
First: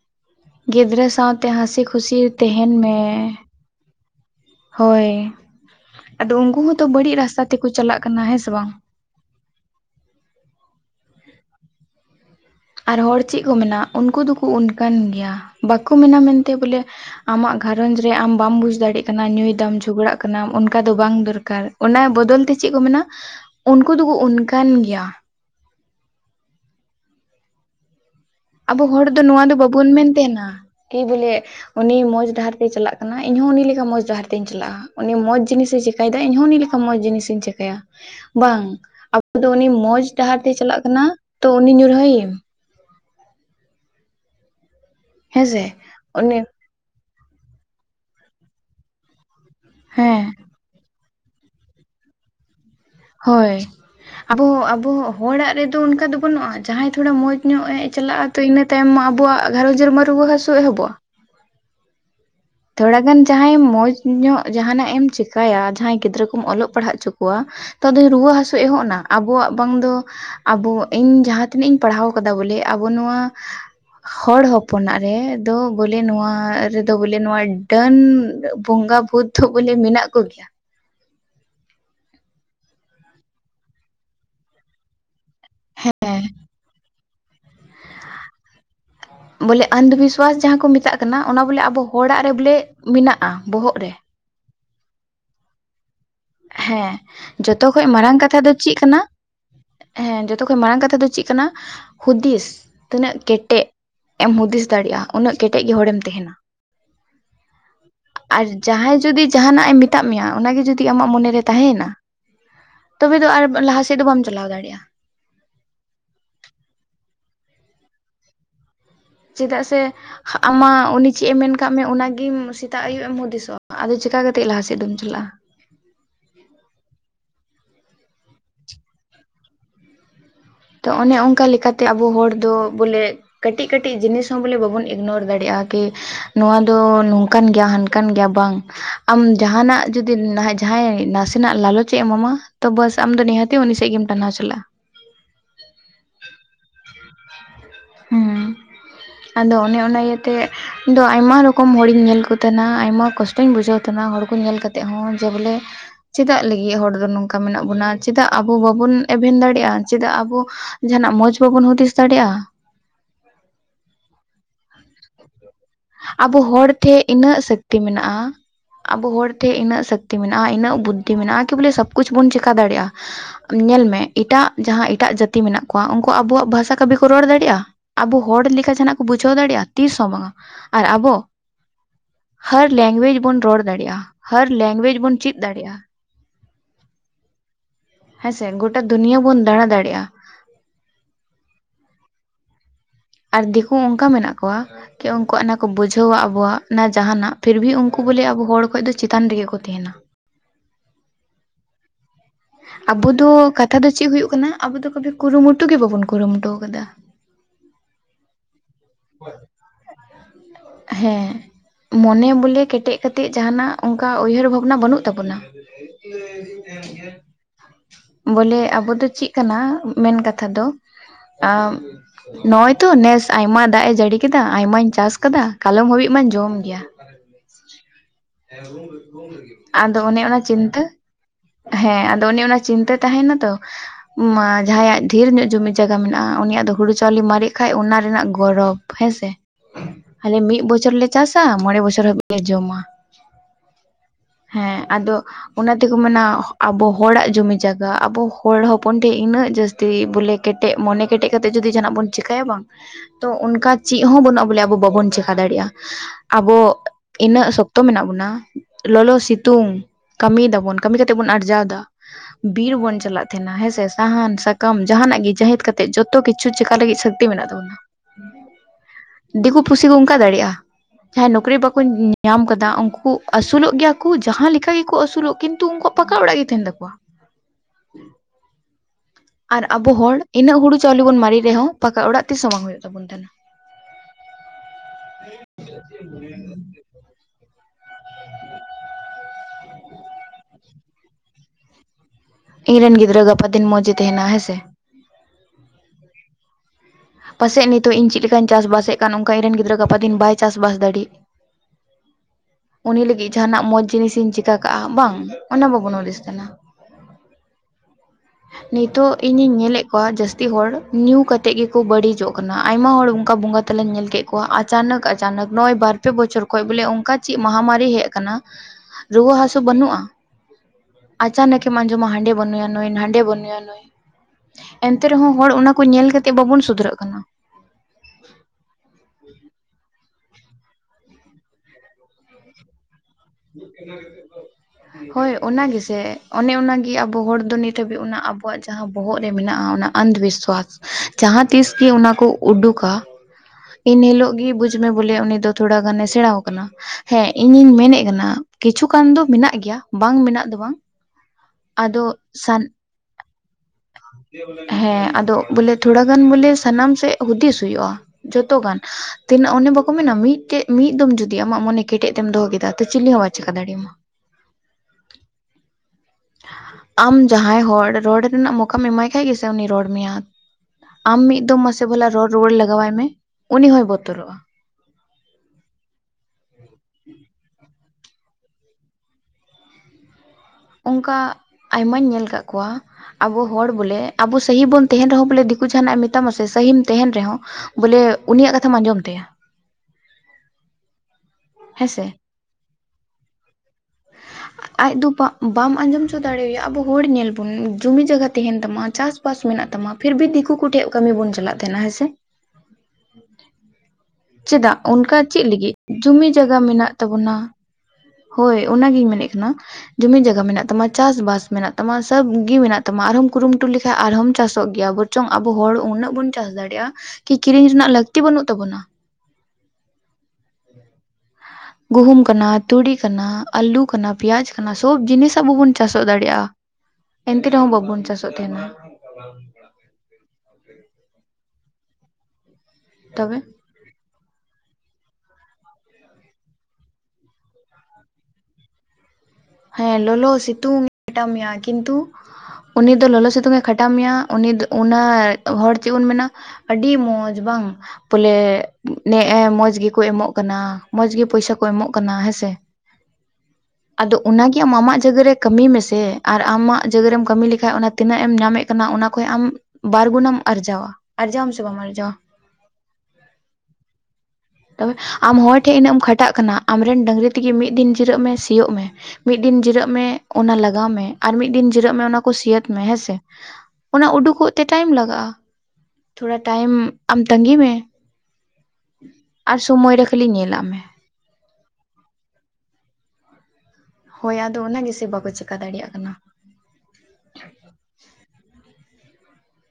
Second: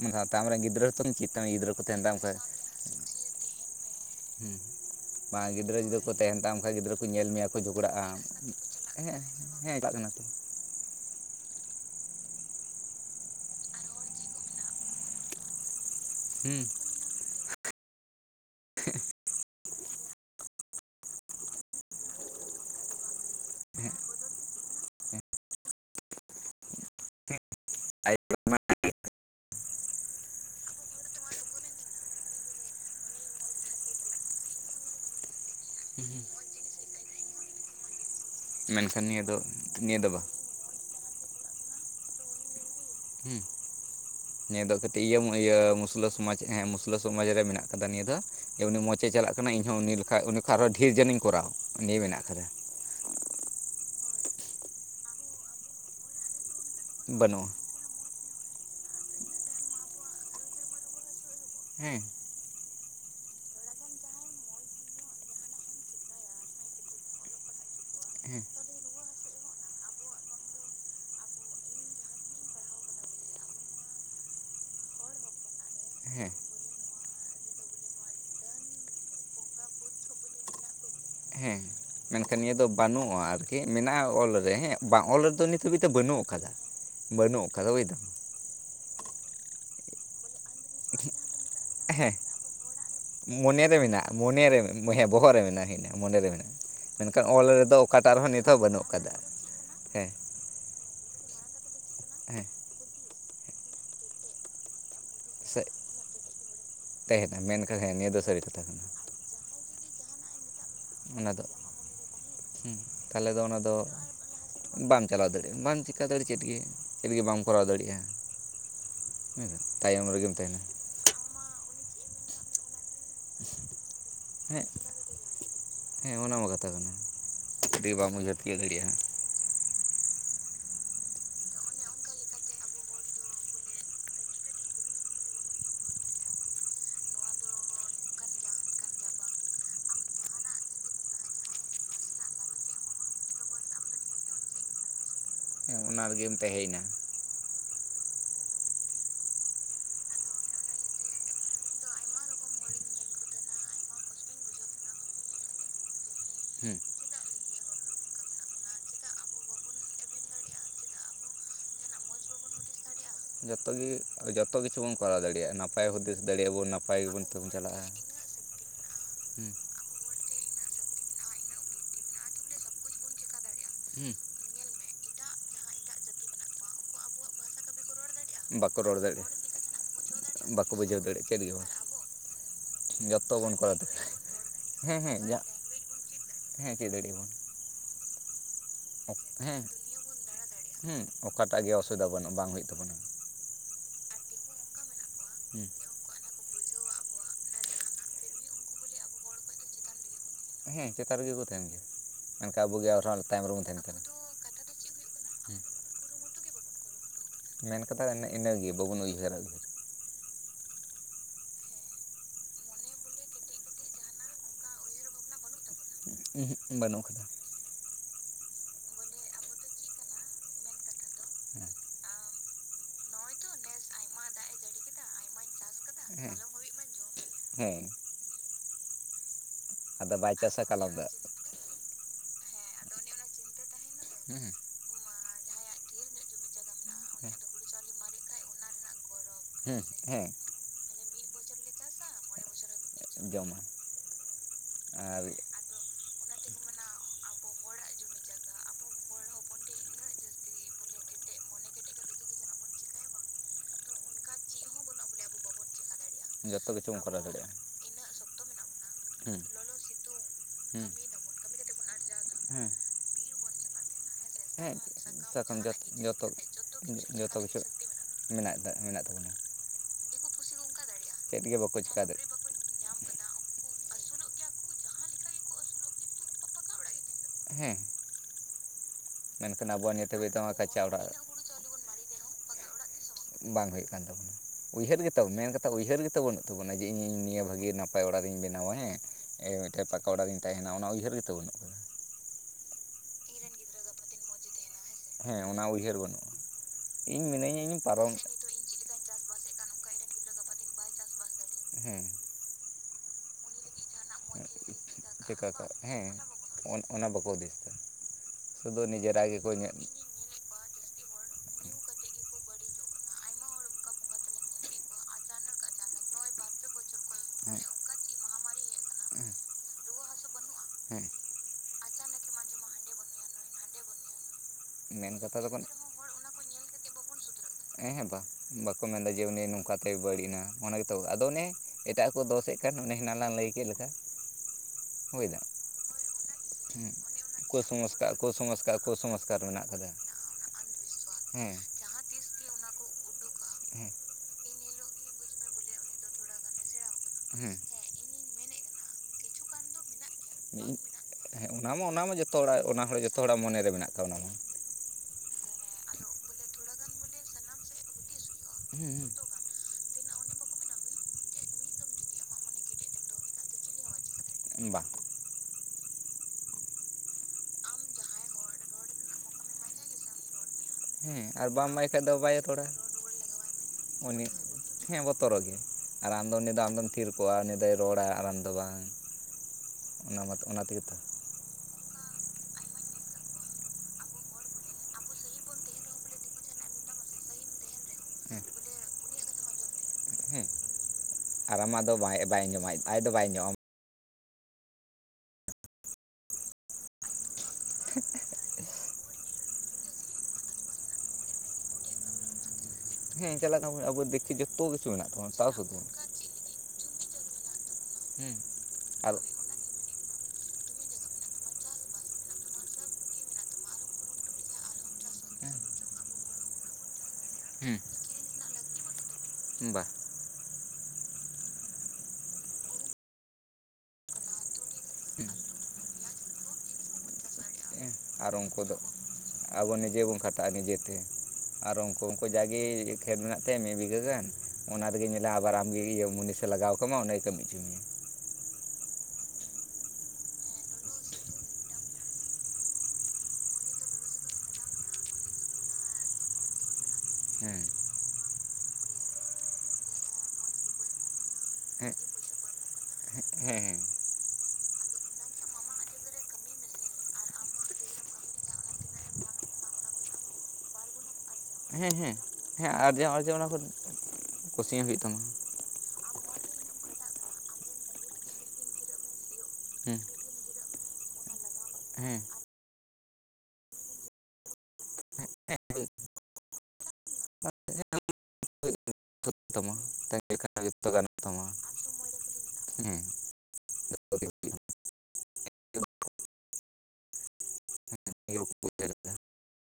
ᱦᱮᱸ ᱛᱟᱢᱨᱮ ᱜᱤᱫᱽᱨᱟᱹ ᱛᱚ ᱪᱟᱢ ᱥᱟᱶᱛᱮ ᱜᱤᱫᱽᱨᱟᱹ ᱠᱚ ᱦᱟᱹᱥᱤ ᱮᱱ ᱛᱟᱢ ᱠᱷᱩᱥᱤ ᱠᱷᱟᱱ ᱛᱟᱦᱮᱱ ᱢᱮ ᱦᱳᱭ ᱵᱟ ᱜᱤᱫᱽᱨᱟᱹ ᱡᱩᱨᱟᱹ ᱨᱮ ᱠᱚ ᱟᱫᱚ ᱛᱟᱦᱮᱱ ᱛᱟᱢ ᱩᱱᱠᱩ ᱠᱷᱟᱡ ᱦᱚᱸᱛᱚ ᱜᱤᱫᱽᱨᱟᱹ ᱠᱚ ᱵᱟᱹᱲᱤᱡ ᱧᱮᱞ ᱢᱮᱭᱟ ᱨᱟᱥᱛᱟ ᱟᱨ ᱠᱚ ᱛᱮᱠᱚ ᱡᱷᱚᱜᱽᱲᱟᱜ ᱪᱟᱞᱟᱜ ᱟᱢ ᱠᱟᱱᱟ ᱦᱮᱸ ᱥᱮ ᱵᱟᱝ ᱦᱮᱸ ᱦᱮᱸ ᱪᱟᱜ ᱠᱟᱱᱟ ᱛᱚ ᱟᱨ ᱦᱚᱲ ᱪᱮᱫ ᱠᱚ ᱢᱮᱱᱟ ᱩᱱᱠᱩ ᱫᱚᱠᱚ ᱚᱱᱠᱟᱱ ᱜᱮᱭᱟ ᱵᱟᱠᱚ ᱢᱮᱱᱟ ᱢᱮᱱᱛᱮ ᱦᱮᱸ ᱵᱚᱞᱮ ᱟᱢᱟᱜ ᱜᱷᱟᱨᱚᱸᱡᱽ ᱨᱮ ᱟᱢ ᱵᱟᱢ ᱵᱩᱡᱽ ᱫᱟᱲᱮᱜ ᱠᱟᱱᱟ ᱧᱩᱭᱮᱫᱟᱢ ᱡᱷᱚᱜᱽᱲᱟᱜ ᱠᱟᱱᱟᱢ ᱚᱱᱠᱟ ᱫᱚ ᱵᱟᱝ ᱫᱚᱨᱠᱟᱨ ᱚᱱᱟ ᱵᱚᱫᱚᱞ ᱛᱮ ᱪᱮᱫ ᱠᱚ ᱢᱮᱱᱟ ᱦᱮᱸ ᱩᱱᱠᱩ ᱫᱚᱠᱚ ᱚᱱᱠᱟᱱ ᱜᱮᱭᱟ᱾ ᱟᱵᱚ ᱦᱚᱲ ᱫᱚ ᱱᱚᱣᱟ ᱫᱚ ᱵᱟᱵᱚᱱ ᱢᱮᱱ ᱛᱟᱦᱮᱱᱟ ᱠᱤ ᱵᱚᱞᱮ ᱩᱱᱤ ᱢᱚᱸᱡᱽ ᱰᱟᱦᱟᱨ ᱛᱮᱭ ᱪᱟᱞᱟᱜ ᱠᱟᱱᱟ ᱤᱧ ᱦᱚᱸ ᱩᱱᱤ ᱞᱮᱠᱟ ᱢᱚᱸᱡᱽ ᱰᱟᱦᱟᱨᱛᱤᱧ ᱪᱟᱞᱟᱜ-ᱟ᱾ ᱩᱱᱤ ᱢᱚᱡᱽ ᱡᱤᱱᱤᱥᱮ ᱪᱮᱠᱟᱹᱭᱟ ᱤᱧᱦᱚᱸ ᱩᱱᱤ ᱞᱮᱠᱟ ᱢᱚᱡᱽ ᱡᱤᱱᱤᱥᱤᱧ ᱪᱮᱤᱠᱟᱹᱭᱟ ᱵᱟᱝ ᱢᱮᱱᱠᱷᱟᱱ ᱱᱤᱭᱟᱹ ᱟᱵᱚ ᱫᱚ ᱩᱱᱤ ᱱᱤᱭᱟᱹ ᱢᱚᱸᱡᱽ ᱫᱚ ᱵᱟᱝ ᱰᱟᱦᱟᱨ ᱛᱮ ᱪᱟᱞᱟᱜ ᱠᱟᱱᱟ ᱛᱚ ᱩᱱᱤ ᱧᱩᱨᱦᱟᱹᱭ ᱮᱢ ᱦᱮᱸ ᱱᱤᱭᱟᱹ ᱫᱚ ᱠᱟᱹᱴᱤᱡ ᱤᱭᱟᱹ ᱤᱭᱟᱹ ᱦᱮᱸᱥᱮ ᱢᱩᱥᱞᱟᱹ ᱩᱱᱤ ᱥᱚᱢᱟᱡᱽ ᱦᱮᱸ ᱥᱚᱢᱟᱡᱽ ᱨᱮ ᱢᱮᱱᱟᱜ ᱠᱟᱫᱟ ᱱᱤᱭᱟᱹ ᱩᱱᱤ ᱢᱚᱡᱮ ᱪᱟᱞᱟᱜ ᱠᱟᱱᱟ ᱤᱧ ᱦᱚ ᱦᱮᱸ ᱟᱨᱚ ᱰᱷᱮᱨ ᱡᱚᱱᱤᱧ ᱠᱚᱨᱟᱣ ᱱᱤᱭᱟᱹ ᱢᱮᱱᱟᱜ ᱟᱠᱟᱫᱟ ᱦᱳᱭ ᱟᱵᱚ ᱟᱵᱚ ᱦᱚᱲᱟᱜ ᱨᱮᱫᱚ ᱚᱱᱠᱟ ᱫᱚ ᱵᱟᱹᱱᱩᱜ-ᱟ᱾ ᱡᱟᱦᱟᱸᱭ ᱛᱷᱚᱲᱟ ᱢᱚᱡᱽ ᱵᱟᱹᱱᱩᱜᱼᱟ ᱧᱚᱜ ᱮ ᱪᱟᱞᱟᱜ-ᱟ ᱛᱚ ᱤᱱᱟᱹ ᱛᱟᱭᱚᱢ ᱢᱟ ᱟᱚ ᱜᱷᱟᱨᱚᱸᱡᱽ ᱨᱮᱢᱟ ᱨᱩᱣᱟᱹ ᱦᱟᱹᱥᱩ ᱮᱦᱚᱵᱚᱜ-ᱟ᱾ ᱦᱮᱸ ᱛᱷᱚᱲᱟ ᱜᱟᱱ ᱡᱟᱦᱟᱸᱭ ᱢᱚᱡᱽ ᱧᱚᱜ ᱡᱟᱦᱟᱸᱟᱱᱟᱜ ᱮᱢ ᱪᱮᱠᱟᱹᱭᱟ ᱡᱟᱦᱟᱸᱭ ᱜᱤᱫᱽᱨᱟᱹ ᱠᱚᱢ ᱚᱞᱚᱜ ᱯᱟᱲᱦᱟᱜ ᱦᱚᱪᱚ ᱠᱚᱣᱟ ᱛᱚ ᱫᱚᱧ ᱨᱩᱣᱟᱹ ᱦᱮᱸ ᱦᱟᱹᱥᱩ ᱮᱦᱚᱵ ᱱᱟ ᱟᱵᱚᱣᱟᱜ ᱵᱟᱝ ᱫᱚ ᱟᱵᱚ ᱤᱧ ᱡᱟᱦᱟᱸ ᱛᱤᱱᱟᱹᱜ ᱤᱧ ᱯᱟᱲᱦᱟᱣ ᱠᱟᱫᱟ ᱵᱚᱞᱮ ᱟᱵᱚ ᱱᱚᱣᱟ ᱦᱚᱲ ᱦᱚᱯᱚᱱᱟᱜ ᱨᱮ ᱫᱚ ᱵᱚᱞᱮ ᱱᱚᱣᱟ ᱦᱮᱸ ᱨᱮᱫᱚ ᱵᱚᱞᱮ ᱵᱚᱞᱮ ᱱᱚᱣᱟ ᱰᱟᱹᱱ ᱵᱚᱸᱜᱟ ᱵᱷᱩᱛ ᱫᱷᱚ ᱵᱚᱞᱮ ᱢᱮᱱᱟᱜ ᱠᱚᱜᱮᱭᱟ᱾ ᱦᱮᱸ ᱢᱮᱱᱠᱷᱟᱱ ᱱᱤᱭᱟᱹ ᱫᱚ ᱵᱟᱹᱱᱩᱜᱼᱟ, ᱟᱨᱠᱤ ᱢᱮᱱᱟᱜᱼᱟ ᱚᱞᱨᱮ ᱦᱮᱸ ᱵᱟᱝ ᱚᱞ ᱨᱮᱫᱚ ᱱᱤᱛ ᱦᱟᱹᱵᱤᱡ ᱫᱚ ᱵᱟᱹᱱᱩᱜ ᱠᱟᱫᱟ᱾ ᱵᱟᱹᱱᱩᱜ ᱟᱠᱟᱫᱟ ᱵᱩᱡ ᱫᱟᱢ᱾ ᱵᱚᱞᱮ ᱟᱸᱱᱫ ᱵᱤᱥᱣᱟᱥ ᱡᱟᱦᱟᱸ ᱠᱚ ᱢᱮᱛᱟᱜ ᱠᱟᱱᱟ ᱚᱱᱟ ᱵᱚᱞᱮ ᱟᱵᱚ ᱦᱮᱸ ᱦᱚᱲᱟᱜ ᱨᱮ ᱵᱚᱞᱮ ᱢᱮᱱᱟᱜᱼᱟ, ᱵᱚᱦᱚᱜ ᱨᱮ᱾ ᱢᱚᱱᱮ ᱨᱮ [unintelligible] ᱵᱚᱦᱚᱜ ᱨᱮ ᱢᱮᱱᱟᱜᱼᱟ, ᱢᱚᱱᱮ ᱨᱮ ᱢᱮᱱᱟᱜᱼᱟ ᱦᱮᱸ ᱢᱮᱱᱠᱷᱟᱱ ᱚᱞ ᱨᱮᱫᱚ ᱡᱚᱛᱚᱠᱷᱚᱡ ᱚᱠᱟᱴᱟᱜ ᱢᱟᱨᱟᱝ ᱨᱮᱦᱚᱸ ᱠᱟᱛᱷᱟ ᱱᱤᱛ ᱫᱚ ᱦᱚᱸ ᱪᱮᱜ ᱵᱟᱹᱱᱩᱜ ᱠᱟᱱᱟ? ᱟᱠᱟᱫᱟ ᱦᱮᱸ ᱡᱚᱛᱚᱠᱷᱚᱱ ᱢᱟᱨᱟᱝ ᱠᱟᱛᱷᱟ ᱫᱚ ᱪᱮᱫ ᱠᱟᱱᱟ? ᱦᱩᱫᱤᱥ ᱦᱮᱸ ᱛᱤᱱᱟᱹᱜ ᱠᱮᱴᱮᱡ ᱮᱢ ᱦᱩᱫᱤᱥ ᱫᱟᱲᱮᱭᱟᱜᱼᱟ, ᱩᱱᱟᱹᱜ ᱠᱮᱴᱮᱡ ᱜᱮ ᱦᱚᱲᱮᱢ ᱛᱟᱦᱮᱱᱟ᱾ ᱛᱟᱦᱮᱱ ᱢᱮᱱᱠᱷᱟᱱ ᱦᱮᱸ ᱱᱤᱭᱟᱹ ᱫᱚ ᱥᱟᱹᱨᱤ ᱟᱨ ᱠᱟᱛᱷᱟ ᱠᱟᱱᱟ ᱡᱟᱦᱟᱸᱭ ᱡᱩᱫᱤ ᱡᱟᱦᱟᱱᱟᱜ ᱮ ᱢᱮᱛᱟᱜ ᱢᱮᱭᱟ, ᱚᱱᱟᱜᱮ ᱡᱩᱫᱤ ᱟᱢᱟᱜ ᱚᱱᱟ ᱢᱚᱱᱮᱨᱮ ᱫᱚ ᱛᱟᱦᱮᱱᱟ ᱦᱮᱸ ᱛᱟᱦᱚᱞᱮ ᱫᱚ ᱚᱱᱟ ᱫᱚ ᱪᱟᱞᱟᱣ ᱫᱟᱲᱮᱭᱟᱜᱼᱟ ᱵᱟᱢ ᱪᱟᱞᱟᱣ ᱫᱟᱲᱮᱭᱟᱜᱼᱟ, ᱵᱟᱸᱪ ᱪᱟᱹ ᱫᱟᱹᱲ ᱪᱟᱹᱰᱷᱤ ᱪᱮᱫᱜᱮ ᱵᱟᱢ ᱠᱚᱨᱟᱣ ᱫᱟᱲᱮᱭᱟᱜᱼᱟ᱾ ᱦᱮᱸ ᱪᱮᱫᱟᱜ ᱥᱮ ᱛᱟᱭᱚᱢ ᱨᱮᱜᱮᱢ ᱛᱟᱦᱮᱱᱟ ᱟᱢᱟᱜ ᱩᱱᱤ ᱪᱮᱜ ᱮᱢ ᱢᱮᱱ ᱠᱟᱜ ᱢᱮᱭᱟ ᱚᱱᱟᱜᱮᱢ ᱥᱮᱛᱟᱜ ᱟᱹᱭᱩᱵ ᱮᱢ ᱦᱩᱫᱤᱥᱚᱜᱼᱟ, ᱟᱫᱚ ᱪᱮᱠᱟ ᱠᱟᱛᱮᱜ ᱞᱟᱦᱟ ᱦᱮᱸ ᱥᱮᱫ ᱫᱚᱢ ᱪᱟᱞᱟᱜᱼᱟ᱾ ᱦᱮᱸ ᱚᱱᱟᱢᱟ ᱠᱟᱛᱷᱟ ᱠᱟᱱᱟ᱾ ᱡᱩᱫᱤ ᱵᱟᱵᱚᱱ ᱩᱭᱦᱟᱹᱣ ᱛᱤᱛᱭᱳᱜ ᱫᱟᱲᱮᱭᱟᱜᱼᱟ᱾ ᱛᱚ ᱚᱱᱮ ᱚᱱᱠᱟ ᱞᱮᱠᱟᱛᱮ ᱟᱵᱚ ᱦᱚᱲ ᱫᱚ ᱵᱚᱞᱮ ᱠᱟᱹᱴᱤᱡ ᱠᱟᱹᱴᱤᱡ ᱡᱤᱱᱤᱥ ᱦᱚᱸ ᱵᱚᱞᱮ ᱵᱟᱵᱚᱱ ᱤᱜᱽᱱᱳᱨ ᱫᱟᱲᱮᱭᱟᱜᱼᱟ᱾ ᱠᱤ ᱱᱚᱣᱟ ᱫᱚ ᱱᱚᱝᱠᱟᱱ ᱜᱮᱭᱟ ᱦᱟᱱᱠᱟᱱ ᱜᱮᱭᱟ ᱵᱟᱝ ᱟᱢ ᱡᱟᱦᱟᱱᱟᱜ ᱡᱩᱫᱤ ᱱᱟ ᱡᱟᱦᱟᱸᱭ ᱱᱟᱥᱮᱱᱟᱜ ᱞᱟᱞᱚᱪᱮ ᱮᱢᱟᱢᱟ ᱛᱚ ᱵᱟᱥ ᱟᱢ ᱫᱚ ᱱᱤᱦᱟᱹᱛ ᱩᱱᱤ ᱥᱮᱫ ᱜᱮᱢ ᱴᱟᱱᱟᱣ ᱪᱟᱞᱟᱜ-ᱟ᱾ ᱚᱱᱟ ᱨᱮ ᱜᱮᱢ ᱛᱟᱦᱮᱸᱭᱮᱱᱟ᱾ ᱦᱩᱸ [inaudible] ᱟᱫᱚ ᱚᱱᱮ ᱚᱱᱟ ᱤᱭᱟᱹᱛᱮ ᱤᱧ ᱫᱚ ᱟᱭᱢᱟ ᱨᱚᱠᱚᱢ ᱦᱚᱲᱤᱧ ᱧᱮᱞ ᱠᱚ ᱛᱟᱦᱮᱱᱟ, ᱟᱭᱢᱟ ᱠᱚᱥᱴᱚᱧ ᱵᱩᱡᱷᱟᱹᱣ ᱛᱟᱦᱮᱱᱟ ᱦᱚᱲ ᱠᱚ ᱧᱮᱞ ᱠᱟᱛᱮᱫ ᱦᱚᱸ ᱡᱮ ᱵᱚᱞᱮ ᱪᱮᱫᱟᱜ ᱦᱮᱸ ᱞᱟᱹᱜᱤᱫ ᱦᱚᱲ ᱫᱚ ᱱᱚᱝᱠᱟ ᱢᱮᱱᱟᱜ ᱵᱚᱱᱟ, ᱪᱮᱫᱟᱜ ᱟᱵᱚ ᱵᱟᱵᱚᱱ ᱮᱵᱷᱮᱱ ᱫᱟᱲᱮᱭᱟᱜᱼᱟ, ᱪᱮᱫᱟᱜ ᱟᱵᱚ ᱡᱟᱦᱟᱱᱟᱜ ᱢᱚᱡᱽ ᱵᱟᱵᱚᱱ ᱦᱩᱫᱤᱥ ᱫᱟᱲᱮᱭᱟᱜᱼᱟ? ᱡᱚᱛᱚ ᱜᱮ ᱡᱚᱛᱚ ᱠᱤᱪᱷᱩ ᱵᱚᱱ ᱠᱚᱨᱟᱣ ᱫᱟᱲᱮᱭᱟᱜᱼᱟ᱾ ᱱᱟᱯ ᱟᱵᱚ ᱦᱚᱲ ᱴᱷᱮᱱ ᱤᱱᱟᱹᱜ ᱥᱟᱹᱠᱛᱤ ᱢᱮᱱᱟᱜᱼᱟ᱾ ᱟᱵᱚ ᱦᱚᱲ ᱴᱷᱮᱱ ᱤᱱᱟᱹᱜ ᱥᱟᱹᱠᱛᱤ ᱢᱮᱱᱟᱜᱼᱟ, ᱤᱱᱟᱹᱜ ᱵᱩᱫᱽᱫᱷᱤ ᱢᱮᱱᱟᱜᱼᱟ, ᱮᱠᱮ ᱵᱚᱞᱮ ᱥᱚᱵ ᱠᱩᱪᱷ ᱵᱚᱱ ᱪᱤᱠᱟ ᱫᱟᱲᱮᱭᱟᱜᱼᱟ᱾ ᱧᱮᱞ ᱢᱮ ᱮᱴᱟᱜ ᱡᱟᱦᱟᱸ ᱮᱴᱟᱜ ᱡᱟᱹᱛᱤ ᱢᱮᱱᱟᱜ ᱠᱚᱣᱟ ᱩᱱᱠᱩ ᱟᱵᱚᱣᱟᱜ ᱵᱷᱟᱥᱟ ᱠᱟᱹᱵᱤ ᱠᱚ ᱨᱚᱲ ᱫᱟᱲᱮᱭᱟᱜᱼᱟ? ᱟᱵᱚ ᱦᱚᱲ ᱞᱮᱠᱟ ᱵᱟᱠᱚ ᱡᱟᱦᱟᱱᱟᱜ ᱨᱚᱲ ᱠᱚ ᱵᱩᱡᱷᱟᱹᱣ ᱫᱟᱲᱮᱭᱟᱜᱼᱟ, ᱛᱤᱥ ᱦᱚᱸ ᱵᱟᱝᱟ᱾ ᱵᱟᱠᱚ ᱟᱨ ᱵᱩᱡᱷᱟᱹᱣ ᱟᱵᱚ ᱫᱟᱲᱮᱜ ᱪᱮᱫ ᱜᱮ ᱵᱟᱝ᱾ ᱦᱟᱨ ᱞᱮᱝᱜᱩᱭᱮᱡ ᱵᱚᱱ ᱨᱚᱲ ᱫᱟᱲᱮᱭᱟᱜᱼᱟ, ᱦᱟᱨ ᱞᱮᱝᱜᱩᱭᱮᱡ ᱦᱮᱸ ᱦᱮᱸ ᱵᱚᱱ ᱡᱟ ᱪᱮᱫ ᱫᱟᱲᱮᱭᱟᱜᱼᱟ᱾ ᱦᱮᱸ ᱪᱮᱫ ᱫᱟᱲᱮᱭᱟᱜ ᱵᱚᱱ ᱦᱮᱸᱥᱮ ᱜᱚᱴᱟ ᱫᱩᱱᱤᱭᱟᱹ ᱵᱚᱱ ᱫᱟᱲᱟ ᱫᱟᱲᱮᱭᱟᱜᱼᱟ᱾ ᱦᱩᱸ ᱚᱠᱟᱴᱟᱜ ᱜᱮ ᱚᱥᱩᱵᱤᱫᱟ ᱵᱟᱹᱱᱩᱜ ᱵᱟᱝ ᱦᱳᱭᱳᱜ ᱛᱟᱵ ᱟᱨ ᱫᱤᱠᱩ ᱚᱱᱠᱟ ᱢᱮᱱᱟᱜ ᱠᱚᱣᱟ ᱠᱤ ᱩᱱᱠᱩ ᱚᱱᱟ ᱠᱚ ᱵᱩᱡᱷᱟᱹᱣᱟ ᱟᱵᱚᱣᱟᱜ ᱚᱱᱟ ᱡᱟᱦᱟᱱᱟᱜ ᱯᱷᱤᱨ ᱵᱷᱤ ᱩᱱᱠᱩ ᱵᱚᱞᱮ ᱟᱵᱚ ᱦᱚᱲ ᱠᱷᱚᱡ ᱫᱚ ᱪᱮᱛᱟᱱ ᱨᱮᱜᱮ ᱠᱚ ᱛᱟᱦᱮᱱᱟ᱾ ᱦᱮᱸ ᱪᱮᱛᱟᱱ ᱨᱮᱜᱮ ᱠᱚ ᱛᱟᱦᱮᱱ, ᱢᱮᱱᱠᱷᱟᱡ ᱟᱵᱚ ᱜᱮ ᱟᱨᱦᱚᱸ ᱛᱟᱭᱚᱢ ᱫᱚ ᱨᱮᱵᱚᱱ ᱠᱟᱛᱷᱟ ᱫᱚ ᱛᱟᱦᱮᱱᱟ᱾ ᱪᱮᱫ ᱦᱩᱭᱩᱜ ᱠᱟᱱᱟ ᱟᱵᱚ ᱫᱚ ᱠᱟᱹᱵᱷᱤ ᱠᱩᱨᱩᱢᱩᱴᱩ ᱜᱮ ᱵᱟᱵᱚᱱ ᱠᱩᱨᱩᱢᱩᱴᱩ ᱠᱟᱫᱟ᱾ ᱢᱮᱱ ᱠᱟᱛᱷᱟ ᱤᱱᱟᱹ-ᱤᱱᱟᱹᱜᱮ ᱵᱟᱵᱚᱱ ᱩᱭᱦᱟᱹᱨᱟ᱾ ᱦᱮᱸ, ᱢᱚᱱᱮ ᱵᱚᱞᱮ ᱠᱮᱴᱮᱜ ᱠᱟᱛᱮᱜ ᱡᱟᱦᱱᱟᱜ ᱚᱱᱠᱟ ᱩᱭᱦᱟᱹᱨ ᱵᱷᱟᱵᱽᱱᱟ ᱵᱟᱹᱱᱩᱜ ᱛᱟᱵᱚᱱᱟ᱾ ᱵᱟᱹᱱᱩᱜ ᱠᱟᱫᱟ ᱵᱚᱞᱮ ᱟᱵᱚ ᱫᱚ ᱪᱮᱜ ᱠᱟᱱᱟ ᱢᱮᱱ ᱠᱟᱛᱷᱟ ᱫᱚ, ᱦᱮᱸ ᱟᱸ ᱱᱚᱜᱼᱚᱭ ᱛᱚ ᱱᱮᱥ ᱟᱭᱢᱟ ᱫᱟᱜᱽ ᱮ ᱡᱟᱹᱲᱤ ᱠᱮᱫᱟ ᱟᱭᱢᱟᱧ ᱪᱟᱥ ᱠᱟᱫᱟ ᱠᱟᱞᱚᱢ ᱦᱟᱹᱵᱤᱜ ᱢᱟᱧ ᱡᱚᱢ ᱜᱮᱭᱟ᱾ ᱠᱮᱫᱟ ᱦᱮᱸ, ᱟᱫᱚ ᱚᱱᱮ ᱚᱱᱟ ᱪᱤᱱᱛᱟᱹ, ᱫᱚ ᱦᱮᱸ ᱟᱫᱚ ᱚᱱᱮ ᱚᱱᱟ ᱪᱤᱱᱛᱟᱹ ᱛᱟᱦᱮᱱᱟ ᱛᱚ᱾ ᱢᱟ ᱡᱟᱦᱟᱸᱭᱟᱜ ᱫᱷᱮᱨ ᱧᱚᱜ ᱡᱚᱢᱤ ᱡᱟᱭᱜᱟ ᱢᱮᱱᱟᱜᱼᱟ ᱩᱱᱤᱭᱟᱜ ᱫᱚ ᱦᱩᱲᱩ ᱪᱟᱣᱞᱮ ᱢᱟᱨᱮᱜ ᱠᱷᱟᱭ ᱚᱱᱟ ᱨᱮᱱᱟᱜ, ᱜᱚᱨᱚᱵ ᱦᱮᱸᱥᱮ ᱦᱮᱸ ᱦᱮᱸ ᱟᱞᱮ ᱢᱤᱫ ᱵᱚᱪᱷᱚᱨ ᱞᱮ ᱪᱟᱥᱟ ᱢᱚᱬᱮ ᱵᱚᱪᱷᱚᱨ ᱦᱟᱹᱵᱤᱜ ᱞᱮ ᱡᱚᱢᱟ᱾ ᱡᱚᱢᱟᱜ, [inaudible] ᱦᱮᱸ ᱟᱫᱚ, ᱚᱱᱟᱛᱮᱠᱚ ᱢᱮᱱᱟ ᱟᱵᱚ ᱦᱚᱲᱟᱜ ᱡᱩᱢᱤ ᱡᱟᱭᱜᱟ ᱟᱵᱚ ᱦᱚᱲ ᱦᱚᱯᱚᱱ ᱴᱷᱮᱱ ᱤᱱᱟᱹᱜ ᱡᱟᱹᱥ, -ᱛᱤ ᱵᱚᱞᱮ ᱠᱮᱴᱮᱜ ᱢᱚᱱᱮ ᱠᱮᱴᱮᱜ ᱠᱟᱛᱮᱜ ᱡᱩᱫᱤ ᱡᱟᱦᱟᱱᱟᱜ ᱵᱚᱱ ᱪᱮᱤᱠᱟᱹᱭᱟ ᱵᱟᱝ, ᱛᱚ ᱚᱱᱠᱟ ᱪᱮᱫ ᱦᱚᱸ ᱵᱟᱹᱱᱩᱜ ᱵᱚᱞᱮ ᱟᱵᱚ ᱵᱟᱵᱚᱱ ᱪᱮᱠᱟ ᱫᱟᱲᱮᱭᱟᱜᱼᱟ ᱟᱵᱚ ᱡᱚᱛᱚ ᱠᱤᱪᱷᱩᱢ ᱤᱱᱟᱹᱜ ᱥᱚᱜ, ᱛᱚ ᱢᱮᱱᱟᱜ ᱵᱚᱱᱟ ᱞᱚᱞᱚ ᱦᱩᱸ ᱥᱤᱛᱩᱝ, ᱠᱟᱹᱢᱤ ᱫᱟᱵᱚᱱ ᱠᱟᱹᱢᱤ ᱠᱟᱛᱮᱜ ᱵᱚᱱ ᱟᱨᱡᱟᱣ ᱫᱟ ᱦᱮᱸ ᱵᱤᱨ ᱵᱚᱱ ᱪᱟᱞᱟᱜ ᱛᱟᱦᱮᱱᱟ ᱦᱮᱸᱥᱮ ᱥᱟᱦᱟᱱ, ᱥᱟᱠᱟᱢ ᱦᱮᱸ ᱡᱟᱦᱟᱱᱟᱜ ᱜᱮ ᱡᱟᱦᱮᱫ ᱠᱟᱛᱮᱫ ᱡᱚᱛᱚ ᱠᱤᱪᱷᱩ ᱪᱮᱠᱟ ᱞᱟᱹᱜᱤᱫ ᱥᱟᱹᱠᱛᱤ ᱢᱮᱱᱟᱜ ᱛᱟᱵᱚᱱᱟ᱾ ᱢᱮᱱᱟᱜ ᱠᱟᱜ ᱢᱮᱱᱟᱜ ᱛᱟᱵᱚᱱᱟ᱾ ᱫᱤᱠᱩ ᱯᱩᱥᱤ ᱠᱚ ᱚᱱᱠᱟ ᱫᱟᱲᱮᱭᱟᱜᱼᱟ ᱡᱟᱦᱟᱸᱭ ᱪᱮᱫ ᱱᱚᱠᱨᱤ ᱜᱮ ᱵᱟᱠᱚ ᱪᱮᱠᱟ ᱫᱟᱲᱮᱭᱟᱜ ᱧᱟᱢ, ᱠᱟᱫᱟ ᱩᱱᱠᱩ ᱟᱹᱥᱩᱞᱚᱜ ᱜᱮᱭᱟ ᱠᱚ ᱡᱟᱦᱟᱸ ᱞᱮᱠᱟ ᱜᱮᱠᱚ ᱟᱹᱥᱩᱞᱚᱜ ᱠᱤᱱᱛᱩ ᱩᱱᱠᱩᱣᱟᱜ ᱯᱟᱠᱟ ᱚᱲᱟᱜ ᱜᱮ ᱛᱟᱦᱮᱱ ᱛᱟᱠᱚᱣᱟ᱾ ᱦᱮᱸ, ᱟᱨ ᱢᱮᱱᱠᱷᱟᱱ ᱟᱵᱚ ᱟᱵᱚᱣᱟᱜ ᱱᱤᱛ ᱦᱚᱲ ᱦᱟᱹᱵᱤᱡ ᱛᱮ ᱤᱱᱟᱹᱜ ᱦᱩᱲᱩ ᱠᱟᱪᱟ ᱪᱟᱣᱞᱮ ᱚᱲᱟᱜ ᱵᱚᱱ ᱢᱟᱨᱤ ᱨᱮᱦᱚᱸ ᱯᱟᱠᱟ ᱚᱲᱟᱜ ᱛᱤᱥ ᱦᱚᱸ ᱵᱟᱝ ᱦᱩᱭᱩᱜ ᱛᱟᱵᱚᱱ ᱛᱟᱦᱮᱱᱟ᱾ ᱵᱟᱝ ᱦᱩᱭᱩᱜ ᱠᱟᱱ ᱛᱟᱵᱚᱱᱟ ᱩᱭᱦᱟᱹᱨ ᱜᱮᱛᱚ ᱢᱮᱱ ᱠᱟᱛᱷᱟ ᱩᱭᱦᱟᱹᱨ ᱜᱮᱛᱚ ᱵᱟᱹᱱᱩᱜ ᱛᱟᱵᱚᱱᱟ ᱡᱮ ᱤᱧᱤᱧ ᱱᱤᱭᱟᱹ ᱵᱷᱟᱹᱜᱤ ᱱᱤᱭᱟᱹ ᱱᱟᱯ, ᱱᱟᱯᱟᱭ ᱚᱲᱟᱜ ᱤᱧ ᱵᱮᱱᱟᱣᱟ ᱦᱮᱸ ᱢᱤᱫᱴᱮᱱ ᱯᱟᱠᱟ ᱚᱰᱟ ᱨᱮᱧ ᱛᱟᱦᱮᱱᱟ ᱚᱱᱟ ᱩᱭᱦᱟᱹᱨ ᱜᱮᱛᱚ ᱵᱟᱹᱱᱩᱜ᱾ ᱠᱟᱫᱟ ᱤᱧ ᱨᱮᱱ ᱜᱤᱫᱽᱨᱟᱹ ᱜᱟᱯᱟ ᱫᱤᱱ ᱢᱚᱡᱽᱮ ᱛᱟᱦᱮᱱᱟ ᱦᱮᱸ ᱥᱮ᱾ ᱦᱮᱸ ᱚᱱᱟ ᱩᱭᱦᱟᱹᱨ ᱵᱟᱹᱱᱩᱜᱼᱟ ᱤᱧ ᱢᱤᱱᱟᱹᱧᱟ ᱤᱧ ᱯᱟᱨᱚᱢ, ᱪᱟᱥ ᱵᱟᱥ ᱮᱜ ᱠᱟᱱ ᱚᱱᱠᱟ ᱤᱧ ᱨᱮᱱ ᱜᱤᱫᱽᱨᱟᱹ ᱜᱟᱯᱟ ᱫᱤᱱ ᱵᱟᱭ ᱪᱟᱥᱵᱟᱥ ᱫᱟᱲᱤᱜ, ᱦᱩᱸ, ᱩᱱᱤ ᱞᱟᱹᱜᱤᱜ ᱡᱟᱦᱟᱸᱱᱟᱜ ᱢᱚᱡᱽ ᱡᱤᱱᱤᱥᱤᱧ ᱪᱮᱠᱟ ᱠᱟᱜᱼᱟ ᱵᱟᱝ ᱚᱱᱟ ᱵᱟᱵᱚᱱ ᱦᱩᱫᱤᱥ ᱠᱟᱱᱟ᱾ ᱚᱱ-ᱚᱱᱟ ᱵᱟᱠᱚ ᱦᱩᱫᱤᱥ ᱫᱟ᱾ ᱱᱤᱛᱚᱜ ᱤᱧᱤᱧ ᱧᱮᱞᱮᱜ ᱠᱚᱣᱟ ᱡᱟᱹᱥ -ᱛᱤ ᱦᱚᱲ ᱧᱩ ᱠᱟᱛᱮᱜ ᱜᱮᱠᱚ ᱵᱟᱹᱲᱤᱡᱚᱜ ᱠᱟᱱᱟ ᱟᱭᱢᱟ ᱦᱚᱲ ᱚᱱᱠᱟ ᱵᱚᱸᱜᱟ ᱛᱟᱞᱟᱧ ᱧᱮᱞ ᱠᱮᱫ ᱠᱚᱣᱟ, ᱟᱪᱟᱱᱟᱠ ᱟᱪᱟᱱᱟᱠ ᱱᱚᱜᱚᱭ ᱵᱟᱨ ᱯᱮ ᱵᱚᱪᱷᱚᱨ ᱠᱷᱚᱡ ᱵᱚᱞᱮ ᱚᱱᱠᱟ ᱪᱮᱫ ᱢᱟᱦᱟᱢᱟᱨᱤ ᱦᱮᱜ ᱠᱟᱱᱟ, ᱨᱩᱣᱟᱹ ᱦᱟᱹᱥᱩ ᱵᱟᱹᱱᱩᱜᱼᱟ, ᱦᱮᱸ ᱦᱮᱸ ᱟᱪᱟᱱᱟᱹᱠ ᱮᱢ ᱟᱸᱡᱚᱢᱟ ᱦᱟᱸᱰᱮ ᱵᱟᱹᱱᱩᱭᱟ ᱱᱩᱭ ᱱᱟᱦ, ᱰᱮ ᱵᱟᱹᱱᱩᱭᱟ ᱱᱩᱭ, ᱮᱱᱛᱮ ᱢᱮᱱ ᱨᱮᱦᱚᱸ ᱠᱟᱛᱷᱟ ᱫᱚ ᱦᱚᱲ ᱠᱟᱱᱟ ᱚᱱᱟ ᱠᱚ ᱧᱮᱞ ᱠᱟᱛᱮ ᱵᱟᱵᱚᱱ ᱥᱩᱫᱷᱨᱟᱹᱜ ᱠᱟᱱᱟ᱾ ᱦᱮᱸ ᱦᱮᱸ ᱵᱟ, ᱵᱟᱠᱚ ᱢᱮᱱᱫᱟ ᱡᱮ ᱩᱱᱤ ᱱᱚᱝᱠᱟᱛᱮᱭ ᱵᱟᱹᱲᱤᱡ ᱱᱟ ᱚᱱᱟ ᱜᱮᱛᱚ ᱟᱫᱚ ᱚᱱᱮ ᱮᱴᱟᱜ ᱠᱚ ᱫᱚᱥ ᱮᱫ, ᱠᱟᱱ ᱚᱱᱮ ᱦᱮᱱᱟᱝ ᱞᱟᱝ ᱞᱟᱹᱭ, ᱠᱮᱫ ᱞᱮᱠᱟ ᱵᱩᱡᱽ ᱦᱳᱭ ᱫᱟᱢ ᱚᱱᱟ ᱜᱮᱥᱮ ᱚᱱᱮ ᱚᱱᱟ, ᱜᱤ ᱦᱮᱸ ᱟᱵᱚ ᱦᱚᱲ ᱫᱚ ᱱᱤᱛ ᱦᱟᱹᱵᱤᱜ ᱠᱩᱥᱚᱝᱥᱠᱟᱨ ᱚᱱᱟ ᱟᱵᱚᱣᱟᱜ ᱠᱩᱥᱚᱝᱥᱠᱟᱨ ᱡᱟᱦᱟᱸ ᱵᱚᱦᱚᱜ ᱨᱮ ᱠᱩᱥᱚᱝᱥᱠᱟᱨ ᱢᱮᱱᱟᱜᱼᱟ ᱢᱮᱱᱟᱜ ᱚᱱᱟ ᱟᱠᱟᱫᱟ ᱚᱱᱫᱷ ᱵᱤᱥᱣᱟᱥ ᱡᱟᱦᱟᱸ ᱦᱮᱸ ᱛᱤᱥ, ᱜᱤ ᱚᱱᱟ ᱠᱩ ᱩᱰᱩᱠᱟ᱾ ᱮᱱ ᱦᱤᱞᱳᱜ ᱜᱤ ᱵᱩᱡᱷ ᱢᱮ ᱵᱚᱞᱮ ᱩᱱᱤ ᱫᱚ ᱛᱷᱚᱲᱟ ᱜᱟᱱᱮ ᱥᱮᱬᱟᱣ ᱠᱟᱱᱟ ᱦᱮᱸ ᱤᱧᱤᱧ ᱢᱮᱱᱮᱫ, ᱠᱟᱱᱟ ᱠᱤᱪᱷᱩ ᱠᱟᱱ ᱫᱚ ᱢᱮᱱᱟᱜ ᱜᱮᱭᱟ ᱵᱟᱝ ᱢᱮᱱᱟᱜ ᱫᱚ ᱵᱟᱝ᱾ ᱦᱮᱸ ᱚᱱᱟ ᱢᱟ ᱚᱱᱟ ᱟᱫᱚ ᱢᱟ ᱡᱚᱛᱚ ᱦᱚᱲᱟᱜ ᱥᱟᱱ ᱚᱱᱟ ᱦᱚᱲ ᱡᱚᱛᱚ ᱦᱚᱲᱟᱜ ᱢᱚᱱᱮᱨᱮ ᱢᱮᱱᱟᱜ ᱟᱠᱟᱣᱟ ᱚᱱᱟ ᱢᱟ᱾ ᱦᱮᱸ ᱟᱫᱚ ᱵᱚᱞᱮ ᱛᱷᱚᱲᱟ ᱜᱟᱱ ᱵᱚᱞᱮ ᱥᱟᱱᱟᱢ ᱥᱮᱫ ᱦᱩᱫᱤᱥ ᱦᱩᱭᱩᱜᱼᱟ ᱡᱷᱚᱛᱚ ᱜᱟᱱ᱾ ᱛᱤᱱᱟᱹᱜ ᱚᱱᱮ ᱵᱟᱠᱚ ᱢᱮᱱᱟ ᱢᱤᱴᱴᱮᱡ ᱢᱤᱫ ᱫᱚᱢ ᱡᱩᱫᱤ ᱟᱢᱟᱜ ᱢᱚᱱᱮ ᱠᱮᱴᱮᱡ ᱛᱮᱢ ᱫᱚᱦᱚ ᱠᱮᱫᱟ ᱛᱚ ᱪᱤᱞᱤ ᱦᱚᱸ ᱵᱟᱭ ᱪᱮᱠᱟ ᱫᱟᱲᱮᱣ ᱟᱢᱟ᱾ ᱵᱟᱝ ᱟᱢ ᱡᱟᱦᱟᱸᱭ ᱦᱚᱲ ᱨᱚᱲ ᱨᱮᱱᱟᱜ ᱢᱚᱠᱟᱢ ᱮᱢᱟᱭ ᱠᱷᱟᱡ ᱜᱮᱥᱮ ᱩᱱᱤᱭ ᱨᱚᱲ ᱢᱮᱭᱟ᱾ ᱟᱢ ᱦᱮᱸ ᱢᱤᱫ ᱟᱨ ᱫᱚᱢ ᱵᱟᱢ ᱢᱟᱥᱮ ᱮᱢᱟᱭ ᱠᱷᱟᱡ ᱵᱷᱟᱞᱟ ᱫᱚ ᱨᱚᱲ ᱵᱟᱭ ᱨᱩᱣᱟᱹᱲ ᱨᱚᱲᱟ ᱞᱟᱜᱟᱣᱟᱭ ᱢᱮ ᱩᱱᱤ ᱦᱚᱸᱭ ᱩᱱᱤ ᱵᱚᱛᱚᱨᱚᱜᱼᱟ᱾ ᱦᱮᱸ ᱵᱚᱛᱚᱨᱚᱜ ᱜᱮ, ᱟᱨ ᱟᱢ ᱫᱚ ᱩᱱᱤ ᱫᱚ ᱟᱢ ᱫᱚᱢ ᱛᱷᱤᱨ ᱠᱚᱜᱼᱟ ᱩᱱᱤ ᱫᱚᱭ ᱨᱚᱲᱟ ᱟᱨ ᱟᱢ ᱫᱚ ᱵᱟᱝ᱾ [inaudible] ᱚᱱᱟ ᱢᱟᱛᱚ ᱚᱱᱟ ᱛᱤᱜᱤ ᱚᱝᱠᱟ ᱟᱭᱢᱟᱧ ᱧᱮᱞ ᱠᱟᱜ ᱠᱚᱣᱟ᱾ ᱟᱵᱚ ᱦᱚᱲ ᱵᱚᱞᱮ ᱟᱵᱚ ᱥᱟᱦᱤ ᱵᱚᱱ ᱛᱟᱦᱮᱸᱱ ᱨᱮᱦᱚᱸ ᱵᱚᱞᱮ ᱫᱤᱠᱩ ᱡᱟᱦᱟᱱᱟᱜ ᱢᱮᱛᱟᱢᱟ ᱥᱮ ᱥᱟᱹᱦᱤᱢ ᱛᱮᱦᱮᱸᱱ ᱨᱮᱦᱚᱸ ᱵᱚᱞᱮ ᱦᱮᱸ ᱩᱱᱤᱭᱟᱜ ᱠᱟᱛᱷᱟᱢ ᱟᱸᱡᱚᱢ ᱛᱟᱭᱟ᱾ ᱦᱮᱸ ᱟᱨ ᱟᱢᱟᱜ ᱫᱚ ᱦᱮᱸᱥᱮ ᱵᱟᱭ ᱵᱟᱭ ᱟᱸᱡᱚᱢᱟ ᱟᱡ ᱫᱚ ᱵᱟᱭ ᱟᱸᱡᱚᱢ᱾ ᱟᱡ ᱫᱚ ᱵᱟ ᱵᱟᱢ ᱟᱸᱡᱚᱢ ᱦᱚᱪᱚ ᱫᱟᱲᱮᱣᱟᱭᱟ ᱟᱵᱚ ᱦᱚᱲ ᱧᱮᱞ ᱵᱚᱱ ᱡᱩᱢᱤ ᱡᱟᱜᱟ ᱛᱮᱦᱮᱸᱱ ᱛᱟᱢᱟ ᱪᱟᱥ ᱵᱟᱥ ᱢᱮᱱᱟᱜ ᱛᱟᱢᱟ ᱯᱷᱤᱨ ᱵᱷᱤ ᱫᱤᱠᱩ ᱠᱩᱴᱷᱮᱡ ᱠᱟᱹᱢᱤ ᱵᱚᱱ ᱪᱟᱞᱟᱜ ᱛᱮᱦᱮᱸᱱᱟ ᱦᱮᱸᱥᱮ᱾ ᱦᱮᱸ ᱪᱟᱞᱟᱜ ᱠᱟᱱ ᱜᱮᱭᱟ ᱟᱵᱚ ᱫᱤᱠ ᱪᱮᱫᱟᱜ ᱚᱱᱠᱟ ᱪᱮᱫ ᱞᱤᱜᱤᱫ? ᱡᱩᱢᱤ ᱡᱟᱜᱟ ᱢᱮᱱᱟᱜ ᱛᱟᱵᱚᱱᱟ, ᱦᱮᱸ ᱦᱳᱭ ᱚᱱᱟᱜᱤᱧ ᱟᱨ ᱢᱮᱱᱮᱫ ᱠᱟᱱᱟ᱾ ᱡᱩᱢᱤ ᱡᱟᱜᱟ ᱢᱮᱱᱟᱜ ᱛᱟᱢᱟ ᱪᱟᱥᱵᱟᱥ ᱢᱮᱱᱟᱜ ᱛᱟᱢᱟ ᱥᱟᱹᱵᱜᱤ ᱢᱮᱱᱟᱜ ᱛᱟᱢᱟ ᱟᱨᱦᱚᱢ ᱠᱩᱨᱩᱢᱩᱴᱩ ᱞᱤᱠᱷᱟᱡ ᱟᱨᱦᱚᱢ ᱪᱟᱥᱚᱜ ᱜᱮᱭᱟ ᱵᱟᱹᱴ ᱪᱚᱝ ᱟᱵᱚ ᱦᱚᱲ ᱩᱱᱟᱹᱜ ᱵᱚᱱ ᱪᱟᱥ ᱫᱟᱲᱮᱜᱼᱟ ᱠᱤ ᱠᱤᱨᱤᱧ ᱦᱮᱸ ᱨᱮᱱᱟᱜ ᱞᱟᱹᱠᱛᱤ ᱵᱟᱹᱱᱩᱜ ᱛᱟᱵᱚᱱᱟ ᱵᱟ ᱜᱩᱦᱩᱢ ᱠᱟᱱᱟ ᱛᱩᱲᱤ ᱠᱟᱱᱟ ᱟᱹᱞᱩ ᱠᱟᱱᱟ ᱯᱤᱭᱟᱡᱽ ᱠᱟᱱᱟ ᱥᱚᱵ ᱡᱤᱱᱤᱥ ᱟᱵᱚ ᱵᱚᱱ ᱪᱟᱥᱚᱜ ᱫᱟᱲᱮᱜᱼᱟ᱾ ᱮᱱᱛᱮ ᱨᱮᱦᱚ ᱵᱟᱵᱩᱱ ᱪᱟᱥ। ᱟᱨ ᱩᱱᱠᱩ ᱫᱚ ᱟᱵᱚ ᱱᱤᱡᱮ ᱵᱚᱱ ᱠᱷᱟᱴᱟᱜᱼᱟ ᱱᱤᱡᱮᱛᱮ ᱟᱨ ᱩᱱᱠᱩ ᱩᱱᱠᱩ ᱡᱟᱜᱤ ᱠᱷᱮᱛ ᱛᱚᱵᱮ ᱢᱮᱱᱟᱜ ᱛᱟᱭᱟ ᱢᱤᱫ ᱵᱤᱜᱷᱟᱹ ᱜᱟᱱ ᱚᱱᱟ ᱨᱮᱜᱮ ᱧᱮᱞᱟ ᱟᱵᱟᱨ ᱟᱢᱜᱮ ᱤᱭᱟᱹ ᱢᱩᱱᱤᱥᱮ ᱞᱟᱜᱟᱣ ᱠᱟᱢᱟ ᱚᱸᱰᱮᱭ ᱠᱟᱹᱢᱤ ᱦᱚᱪᱚ ᱢᱮᱭᱟ᱾ ᱦᱮᱸ ᱞᱚᱞᱚ ᱥᱤᱛᱩᱝ ᱠᱷᱟᱴᱟᱣ ᱢᱤᱭᱟ ᱠᱤᱱᱛᱩ ᱩᱱᱤ ᱫᱚ ᱞᱚᱞᱚ ᱥᱤᱛᱩᱝ ᱮ ᱠᱷᱟᱴᱟᱣ ᱢᱮᱭᱟ ᱩᱱᱤ ᱫᱚ ᱚᱱᱟ ᱦᱚᱲ ᱪᱮᱫ ᱵᱚᱱ ᱢᱮᱱᱟ ᱟᱹᱰᱤ ᱢᱚᱡᱽ ᱵᱟᱝ᱾ ᱵᱚᱞᱮ ᱱᱮᱜ ᱮ ᱢᱚᱸᱡᱽ ᱜᱮᱠᱚ ᱮᱢᱚᱜ ᱠᱟᱱᱟ ᱢᱚᱸᱡᱽ ᱜᱮ ᱯᱚᱭᱥᱟ ᱠᱚ ᱮᱢᱚᱜ ᱦᱮᱸ ᱠᱟᱱᱟ ᱦᱮᱸᱥᱮ᱾ ᱦᱮᱸ ᱦᱮᱸ ᱦᱮᱸ ᱚᱱᱟᱜᱤ ᱟᱢ ᱟᱢᱟᱜ ᱡᱟᱜᱟ ᱨᱮ ᱠᱟᱹᱢᱤ ᱢᱮᱥᱮ ᱟᱨ ᱟᱢᱟᱜ ᱡᱟᱭᱜᱟ ᱨᱮᱢ ᱠᱟᱹᱢᱤ ᱞᱮᱠᱷᱟᱡ ᱚᱱᱟ ᱛᱤᱱᱟᱹᱜ ᱮᱢ ᱧᱟᱢᱮᱫ ᱠᱟᱱᱟ ᱚᱱᱟ ᱠᱷᱚᱡ ᱟᱢ ᱵᱟᱨ ᱜᱩᱱᱟᱢ ᱟᱨᱡᱟᱣᱼᱟ ᱟᱨᱡᱟᱣ ᱟᱢ ᱥᱮ ᱵᱟᱢ ᱦᱮᱸ ᱟᱨᱡᱟᱣᱼᱟ? ᱦᱮᱸ ᱦᱮᱸ ᱟᱨᱡᱟᱣ ᱟᱨᱡᱟᱣ ᱚᱱᱟ ᱠᱚ, ᱠᱩᱥᱭᱟᱹ ᱦᱩᱭᱩᱜ ᱛᱟᱢᱟ᱾ ᱠᱮ ᱤᱱᱟᱹᱜ ᱮᱢ ᱠᱷᱟᱴᱟᱜ ᱠᱟᱱᱟ ᱟᱢᱨᱮᱱ ᱰᱟᱹᱝᱨᱤ ᱛᱮᱜᱮ ᱢᱤᱫ ᱫᱤᱱ ᱡᱤᱨᱟᱹᱜ ᱢᱮ ᱥᱤᱭᱳᱜ ᱢᱮ ᱢᱤᱫ ᱫᱤᱱ ᱡᱤᱨᱟᱹᱜ ᱦᱮᱸ ᱢᱮ᱾ ᱚᱱᱟ ᱞᱟᱜᱟᱣ ᱢᱮ ᱟᱨ ᱢᱤᱫ ᱫᱤᱱ ᱡᱤᱨᱟᱹᱜ ᱢᱮ ᱚᱱᱟ ᱦᱮᱸ ᱠᱚ ᱥᱤᱭᱟᱹᱛ ᱢᱮ ᱦᱮᱸᱥᱮ᱾ ᱚᱱᱟ ᱩᱰᱩᱠᱚᱜ ᱛᱮ ᱴᱟᱭᱤᱢ ᱞᱟᱜᱟᱜᱼᱟ, ᱛᱷᱚᱲᱟ ᱴᱟᱭᱤᱢ ᱟᱢ ᱛᱟᱹᱝᱜᱤ ᱢᱮ᱾ ᱟᱨ ᱛᱟᱢᱟ ᱥᱚᱢᱚᱭ ᱨᱮ ᱠᱷᱟᱹᱞᱤ ᱛᱟᱺᱜᱤ ᱞᱮᱠᱷᱟᱱ ᱧᱮᱞᱟᱜ ᱢᱮ᱾ ᱡᱚᱛᱚ ᱜᱟᱱᱚᱜ ᱛᱟᱢᱟ᱾ ᱦᱮᱸ। ᱦᱳᱭ ᱟᱫᱚ ᱚᱱᱟ ᱜᱮᱥᱮ ᱵᱟᱠᱚ ᱪᱮᱠᱟ ᱫᱟᱲᱮᱭᱟᱜ ᱠᱟᱱᱟ ᱾